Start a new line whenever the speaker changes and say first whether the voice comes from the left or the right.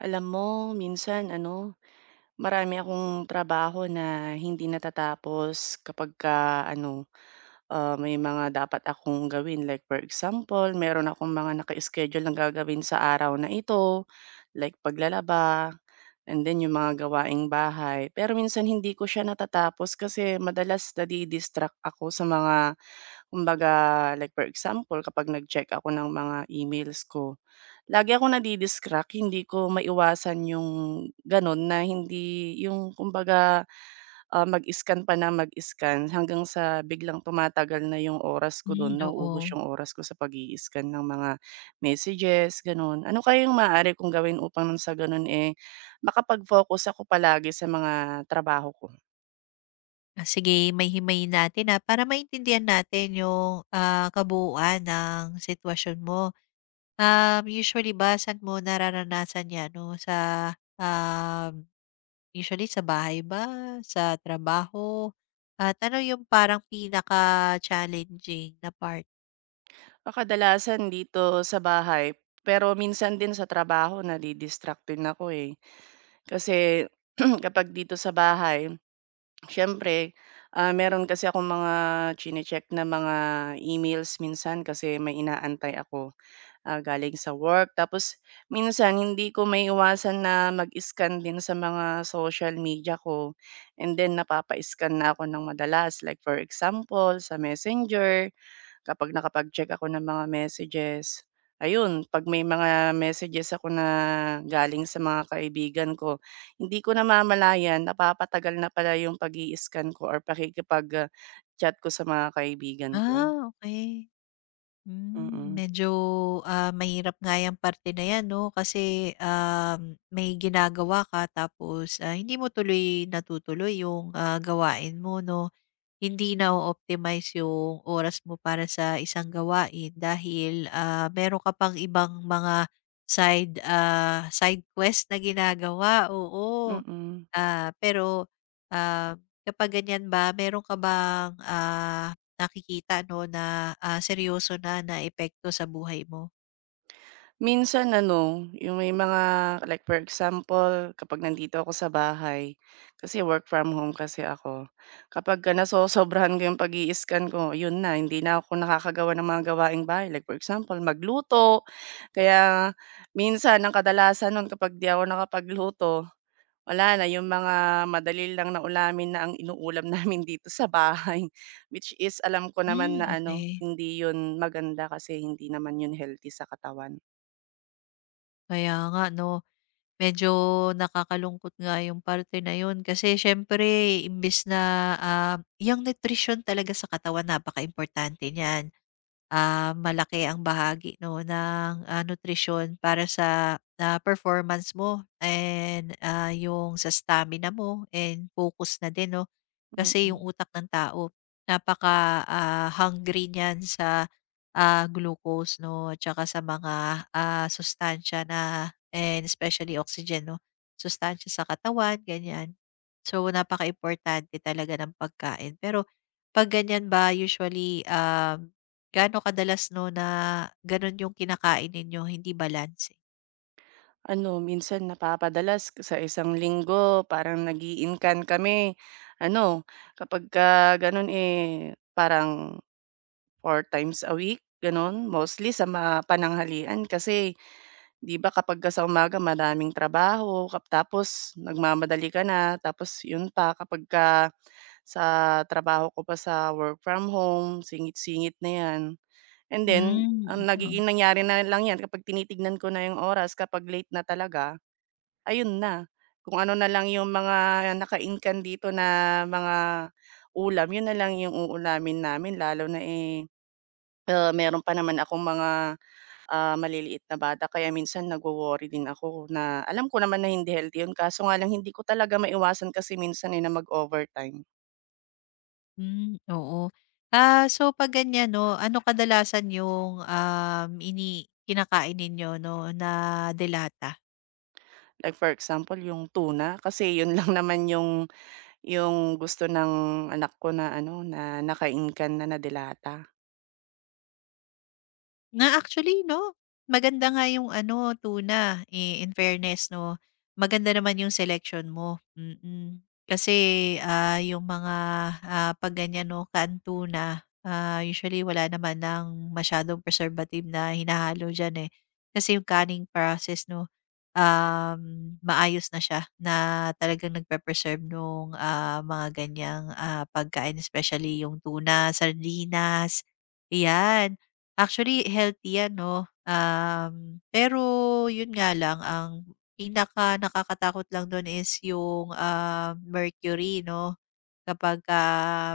right: Alam mo, minsan ano, marami akong trabaho na hindi natatapos kapag ka ano, may mga dapat akong gawin. Like for example, meron akong mga naka-schedule na gagawin sa araw na ito, like paglalaba, and then yung mga gawaing bahay. Pero minsan hindi ko siya natatapos kasi madalas nadidistract ako sa mga, kumbaga, like for example, kapag nag-check ako ng mga emails ko, lagi akong nadi-distract, hindi ko maiwasan yung gano'n na hindi yung kumbaga, mag-scan pa nang mag-scan hanggang sa biglang tumatagal na yung oras ko
left: Hmm,
right: do'n, nauubos
left: oo.
right: yung oras ko sa pag scan ng mga messages, gano'n. Ano kaya yung maaari kong gawin upang sa gano'n, eh, makapag-focus ako palagi sa mga trabaho ko?
left: Sige, himay-himayin natin, na para maintindihan natin yung, kabuuan ng sitwasyon mo. Usually ba saan mo nararanasan 'yan 'no, sa, usually sa bahay ba, sa trabaho, at ano yung parang pinaka-challenging na part?
right: Ah, kadalasan dito sa bahay, pero minsan din sa trabaho nadi-distract din ako, eh. Kasi kapag dito sa bahay siyempre, meron kasi akong mga chine-check na mga emails minsan kasi may inaantay ako, galing sa work. Tapos minsan hindi ko may maiiwasan na mag-scan din sa mga social media ko and then napapa-scan na ako ng madalas. Like for example, sa Messenger, kapag nakapag-check ako ng mga messages, ayun 'pag may mga messages ako na galing sa mga kaibigan ko, hindi ko namamalayan napapatagal na pala yung pag-i-scan ko or pakikipag, chat ko sa mga kaibigan ko.
left: Okay.
right: Mm,
left: Medyo, mahirap nga 'yang parte na 'yan 'no, kasi, may ginagawa ka tapos, hindi mo tuloy natutuloy 'yung, gawain mo 'no. Hindi na optimize 'yung oras mo para sa isang gawain dahil, meron ka pang ibang mga side quest na ginagawa, oo.
right: mm.
left: Ah, pero, ah, kapag ganyan ba meron ka bang, nakikita 'no na, seryoso na na epekto sa buhay mo?
right: Minsan ano, yung may mga like for example, kapag nandito ako sa bahay, kasi work from home kasi ako. Kapag ka nasosobrahan ko yung pag scan ko, yun na, hindi na ako nakakagawa ng mga gawaing bahay. Like for example, magluto. Kaya minsan, ang kadalasan nun kapag di ako nakapagluto, wala na, yung mga madali lang na ulamin na ang inuulam namin dito sa bahay. Which is, alam ko naman
left: Hmm,
right: na ano,
left: okay.
right: hindi yun maganda kasi hindi naman yun healthy sa katawan.
left: Kaya nga 'no, medyo nakakalungkot nga yung parte na yun kasi siyempre imbes na, yung nutrition talaga sa katawan napaka importante niyan. Malaki ang bahagi 'no ng, nutrisyon para sa, performance mo and, yung sa stamina mo and focus na din 'no. Kasi yung
right: Mm.
left: utak ng tao hungry niyan sa, glucose 'no at saka sa mga, sustansiya na and especially oxygen 'no, sustansiya sa katawan ganyan. So, napaka importante talaga ng pagkain. Pero 'pag ganyan ba usually, gaano kadalas 'no na gano'n yung kinakain ninyo, hindi balanse?
right: Ano minsan napapadalas sa isang linggo parang nag i kami. Ano, kapagka gano'n, eh, parang 4 times a week gano'n, mostly sa mga pananghalian kasi 'di ba kapagka sa umaga maraming trabaho tapos nagmamadali ka na tapos 'yun pa kapagka sa trabaho ko pa sa work from home, singit-singit na 'yan. And then ang
left: Hmm, oo.
right: nagiging nangyari na lang 'yan kapag tinitignan ko na 'yung oras kapag late na talaga ayun na, kung ano na lang yung mga naka-inkan dito na mga ulam, yun na lang yung uulamin namin lalo na, eh, meron pa naman akong mga, maliliit na bata kaya minsan nagwo-worry din ako na alam ko naman na hindi healthy yun kaso nga lang hindi ko talaga maiwasan kasi minsan, eh, na mag-overtime.
left: Hmm, oo. So 'pag ganyan 'no, ano kadalasan yung, um, ini kinakain ninyo 'no na delata?
right: Like for example yung tuna kasi yun lang naman yung gusto ng anak ko na ano, na naka-inkan na, na delata.
left: Na actually 'no, maganda nga yung ano, tuna, eh, in fairness 'no, maganda naman yung selection mo, mm. Kasi, yung mga, 'pag ganyan 'no, canned tuna, usually wala naman ng masyadong preservative na hinahalo diyan, eh. Kasi yung canning process 'no, um, maayos na siya na talagang nagpe-preserve nung, mga ganyang, pagkain especially yung tuna, sardinas, 'yan. Actually, healthy yan 'no, um, pero yun nga lang ang pinaka nakakatakot lang dun is yung, mercury 'no, kapagka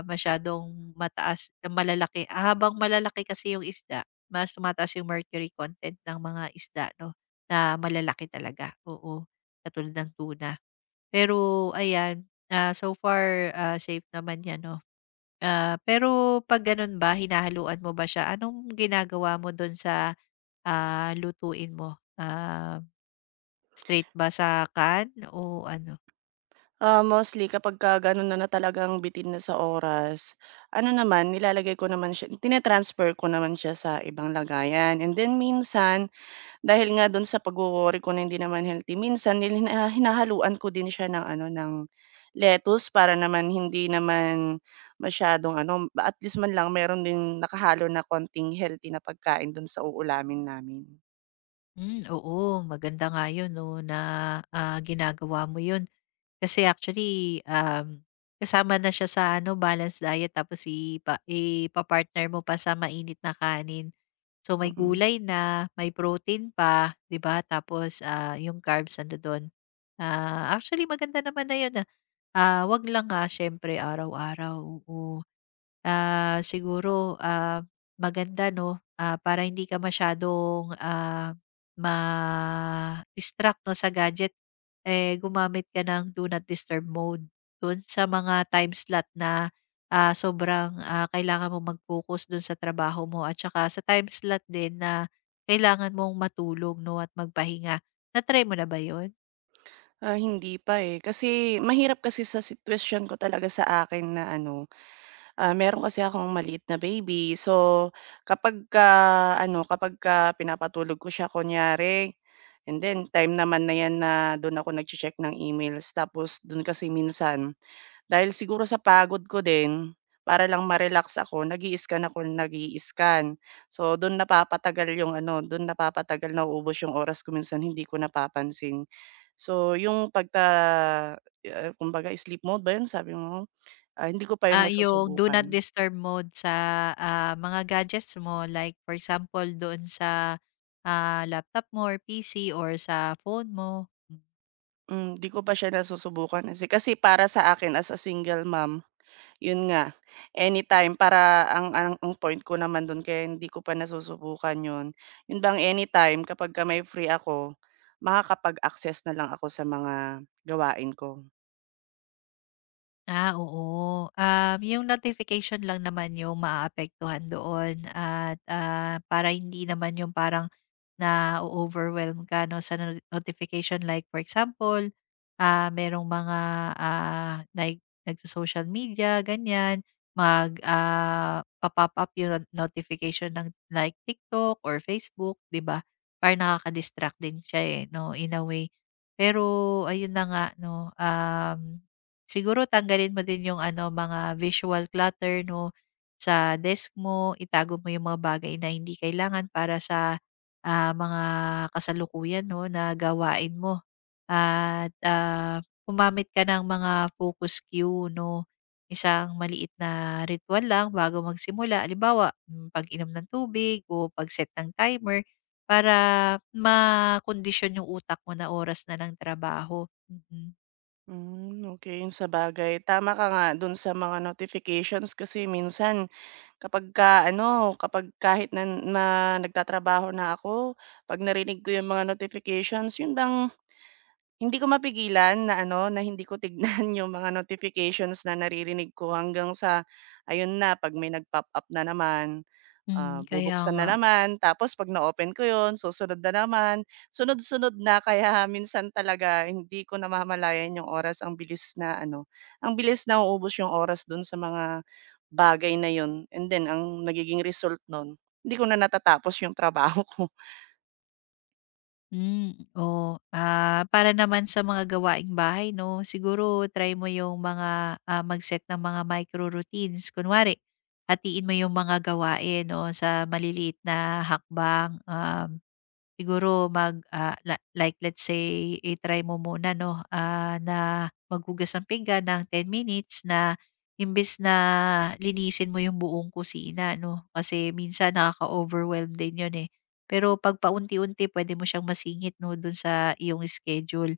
left: masyadong mataas malalaki habang malalaki kasi yung isda, mas tumataas yung mercury content ng mga isda 'no, na malalaki talaga, oo, katulad ng tuna. Pero ayan, so far, safe naman yan 'no. Pero 'pag gano'n ba, hinahaluan mo ba siya? Anong ginagawa mo do'n sa, lutuin mo? Straight ba sa can o ano?
right: Ah, mostly kapagka gano'n na na talagang bitin na sa oras, ano naman nilalagay ko naman siya ko naman siya sa ibang lagayan. And then minsan, dahil nga do'n sa pagwo-worry ko na hindi naman healthy, minsan hinahaluan ko din siya ng ano, ng lettuce para naman hindi naman masyadong ano, at least man lang meron din nakahalo na konting healthy na pagkain do'n sa uulamin namin.
left: Hmm, oo, maganda nga 'yun 'no, na, ginagawa mo 'yun. Kasi actually, kasama na siya sa ano, balanced diet tapos ipa-partner mo pa sa mainit na kanin. So, may
right: Mm.
left: gulay na, may protein pa, 'di ba? Tapos, 'yung carbs nandodo'n. Actually maganda naman na 'yun, ah. 'Wag lang nga siyempre araw-araw, oo. Siguro, maganda 'no, para hindi ka masyadong, ma-distract 'no sa gadget, eh, gumamit ka ng do not disturb mode do'n sa mga time slot na, sobrang, kailangan mo mag-focus do'n sa trabaho mo at saka sa time slot din na kailangan mong matulog 'no at magpahinga. Na-try mo na ba yon?
right: Ah, hindi pa, eh, kasi mahirap kasi sa sitwasyon ko talaga sa akin na ano, meron kasi akong maliit na baby. So, kapag ka ano, kapag ka pinapatulog ko siya kunyari, and then time naman na 'yan na do'n ako nag check ng emails. Tapos do'n kasi minsan, dahil siguro sa pagod ko din, para lang ma-relax ako, nag scan ako ng nag scan. So, do'n napapatagal 'yung ano, do'n napapatagal, nauubos 'yung oras ko minsan hindi ko napapansin. So, 'yung pagka kumbaga sleep mode ba 'yun sabi mo? Ah, hindi ko pa 'yun
left: Yung do
right: nasusubukan.
left: not disturb mode sa, mga gadgets mo like for example doon sa, laptop mo or PC or sa phone mo.
right: Hmm, 'di ko pa siya nasusubukan kasi kasi para sa akin as a single mom, yun nga, anytime para ang point ko naman dun kaya hindi ko pa nasusubukan yun, yun bang anytime kapagka may free ako, makakapag-access na lang ako sa mga gawain ko.
left: Oo. Yung notification lang naman yung maaapektuhan doon at, para hindi naman yung parang na overwhelm ka 'no sa no notification. Like for example, merong mga, like nagso-social media ganyan, pa-pop up yung notification ng like TikTok or Facebook, 'di ba? Parang nakaka-distract din siya, eh, 'no, in a way. Pero ayun na nga 'no, siguro tanggalin mo din yung ano, mga visual clutter 'no, sa desk mo, itago mo yung mga bagay na hindi kailangan para sa, mga kasalukuyan 'no, na gawain mo. At, gumamit ka ng mga focus cue 'no, isang maliit na ritual lang bago magsimula. Halimbawa, hmm, pag-inom ng tubig o pag-set ng timer para makondisyon yung utak mo na oras na ng trabaho. Mhm. Mm.
right: Hmm, okey, yun sabagay tama ka nga dun sa mga notifications kasi minsan kapagka ano, kapag kahit na na nagtatrabaho na ako, 'pag narinig ko yung mga notifications yun bang hindi ko mapigilan na ano, na hindi ko tignan yung mga notifications na naririnig ko hanggang sa ayun na 'pag may nag-pop up na naman,
left: Hmm, kaya
right: bubuksan na
left: nga.
right: naman tapos 'pag na-open ko yun susunod na naman, sunod-sunod na kaya minsan talaga hindi ko namamalayan yung oras ang bilis na ano, ang bilis na nauubos yung oras dun sa mga bagay na yun and then ang nagiging result nun, hindi ko na natatapos yung trabaho ko.
left: Hmm, oh, para naman sa mga gawaing bahay 'no, siguro try mo yung mga, mag-set ng mga micro routines. Kunwari, hatiin mo yung mga gawain, no, sa maliliit na hakbang, siguro mag ah, la like let's say i-try mo muna 'no, na maghugas ng pinggan ng 10 minutes na imbes na linisin mo yung buong kusina 'no, kasi minsan nakaka-overwhelm din yun, eh. Pero 'pag paunti-unti pwede mo siyang masingit 'no, dun sa iyong schedule.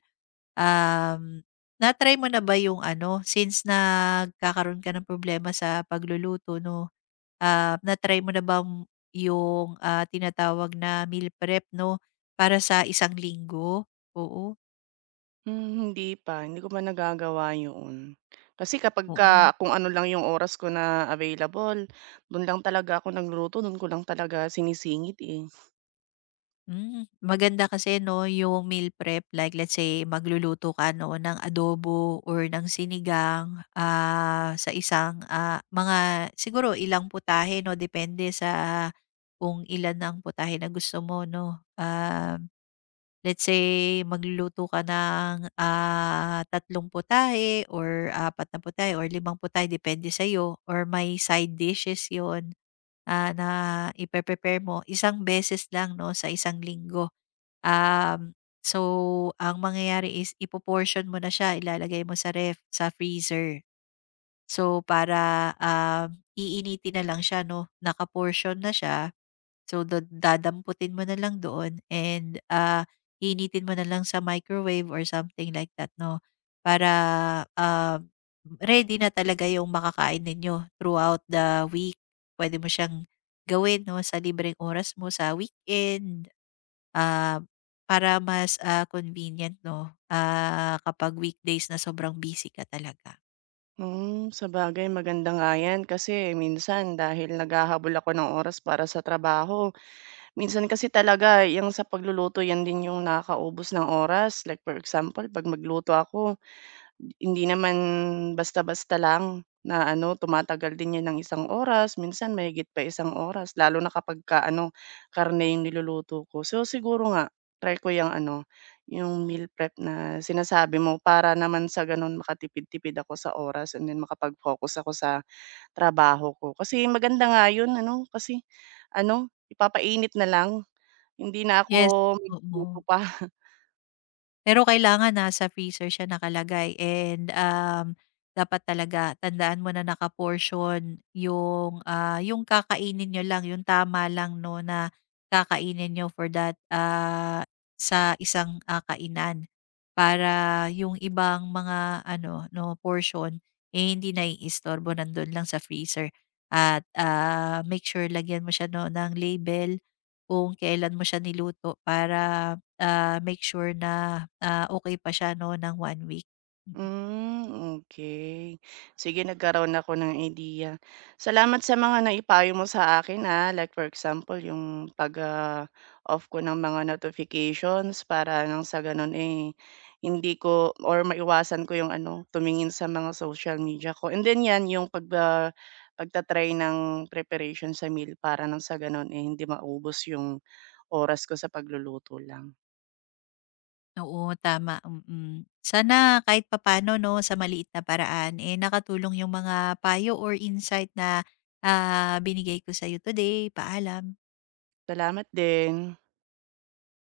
left: Um, Na-try mo na ba yung ano, since nagkakaroon ka ng problema sa pagluluto 'no? Na-try mo na bang yung, tinatawag na meal prep 'no, para sa isang linggo? Oo,
right: Hmm, hindi ko pa nagagawa yun. Kasi kapagka
left: oo.
right: kung ano lang yung oras ko na available, dun lang talaga ako nagluluto, dun ko lang talaga sinisingit, eh.
left: Hmm, maganda kasi 'no yung meal prep, like let's say magluluto ka 'no ng adobo or ng sinigang, sa isang, mga siguro ilang putahe 'no depende sa kung ilan ang putahe na gusto mo 'no. Ah, let's say magluluto ka ng, tatlong putahe or apat na putahe or limang putahe depende sa'yo or may side dishes yon, ah, na ipe-prepare mo isang beses lang 'no sa isang linggo. Um, so ang mangyayari is ipoportion mo na siya, ilalagay mo sa ref, sa freezer. So para, iinitin na lang siya 'no, nakaportion na siya. So, dadamputin mo na lang doon and, initin mo na lang sa microwave or something like that 'no, para, ah, ready na talaga yung makakain ninyo throughout the week. Pwede mo siyang gawin 'no, sa libreng oras mo sa weekend, ah, para mas, convenient 'no, kapag weekdays na sobrang busy ka talaga.
right: Hmm, sabagay maganda nga yan kasi minsan dahil naghahabol ako ng oras para sa trabaho, minsan kasi talaga yung sa pagluluto yan din yung nakakaubos ng oras. Like for example, 'pag magluto ako hindi naman basta-basta lang na ano, tumatagal din 'yan ng 1 oras, minsan mahigit pa 1 oras lalo na kapagka ano, karne yung niluluto ko. So, siguro nga try ko yang ano, yung meal prep na sinasabi mo para naman sa gano'n makatipid-tipid ako sa oras and then makapag-focus ako sa trabaho ko. Kasi maganda nga yun ano, kasi ano, ipapainit na lang, hindi na
left: Yes,
right: ako magluluto
left: oo.
right: pa.
left: Pero kailangan nasa freezer siya nakalagay and, dapat talaga tandaan mo na nakaportion yung, yung kakainin niyo lang, yung tama lang 'no na kakainin niyo for that, sa isang, kainan. Para yung ibang mga ano 'no, portion, eh, hindi naiistorbo, nandun lang sa freezer at, make sure lagyan mo siya 'no ng label kung kailan mo siya niluto para make sure na, okay pa siya 'no ng 1 week. Mm.
right: Hmm, okay. Sige nagkaroon ako ng idea. Salamat sa mga naipayo mo sa akin, like for example yung pag, off ko ng mga notifications para nang sa gano'n, eh, hindi ko or maiwasan ko yung ano, tumingin sa mga social media ko and then 'yan yung pag, pagta-try ng preparation sa meal para nang sa gano'n, eh, hindi maubos yung oras ko sa pagluluto lang.
left: Oo, tama, mm. Sana kahit papaano 'no, sa maliit na paraan, eh, nakatulong yung mga payo or insight na, binigay ko sa sa'yo today. Paalam.
right: Salamat din.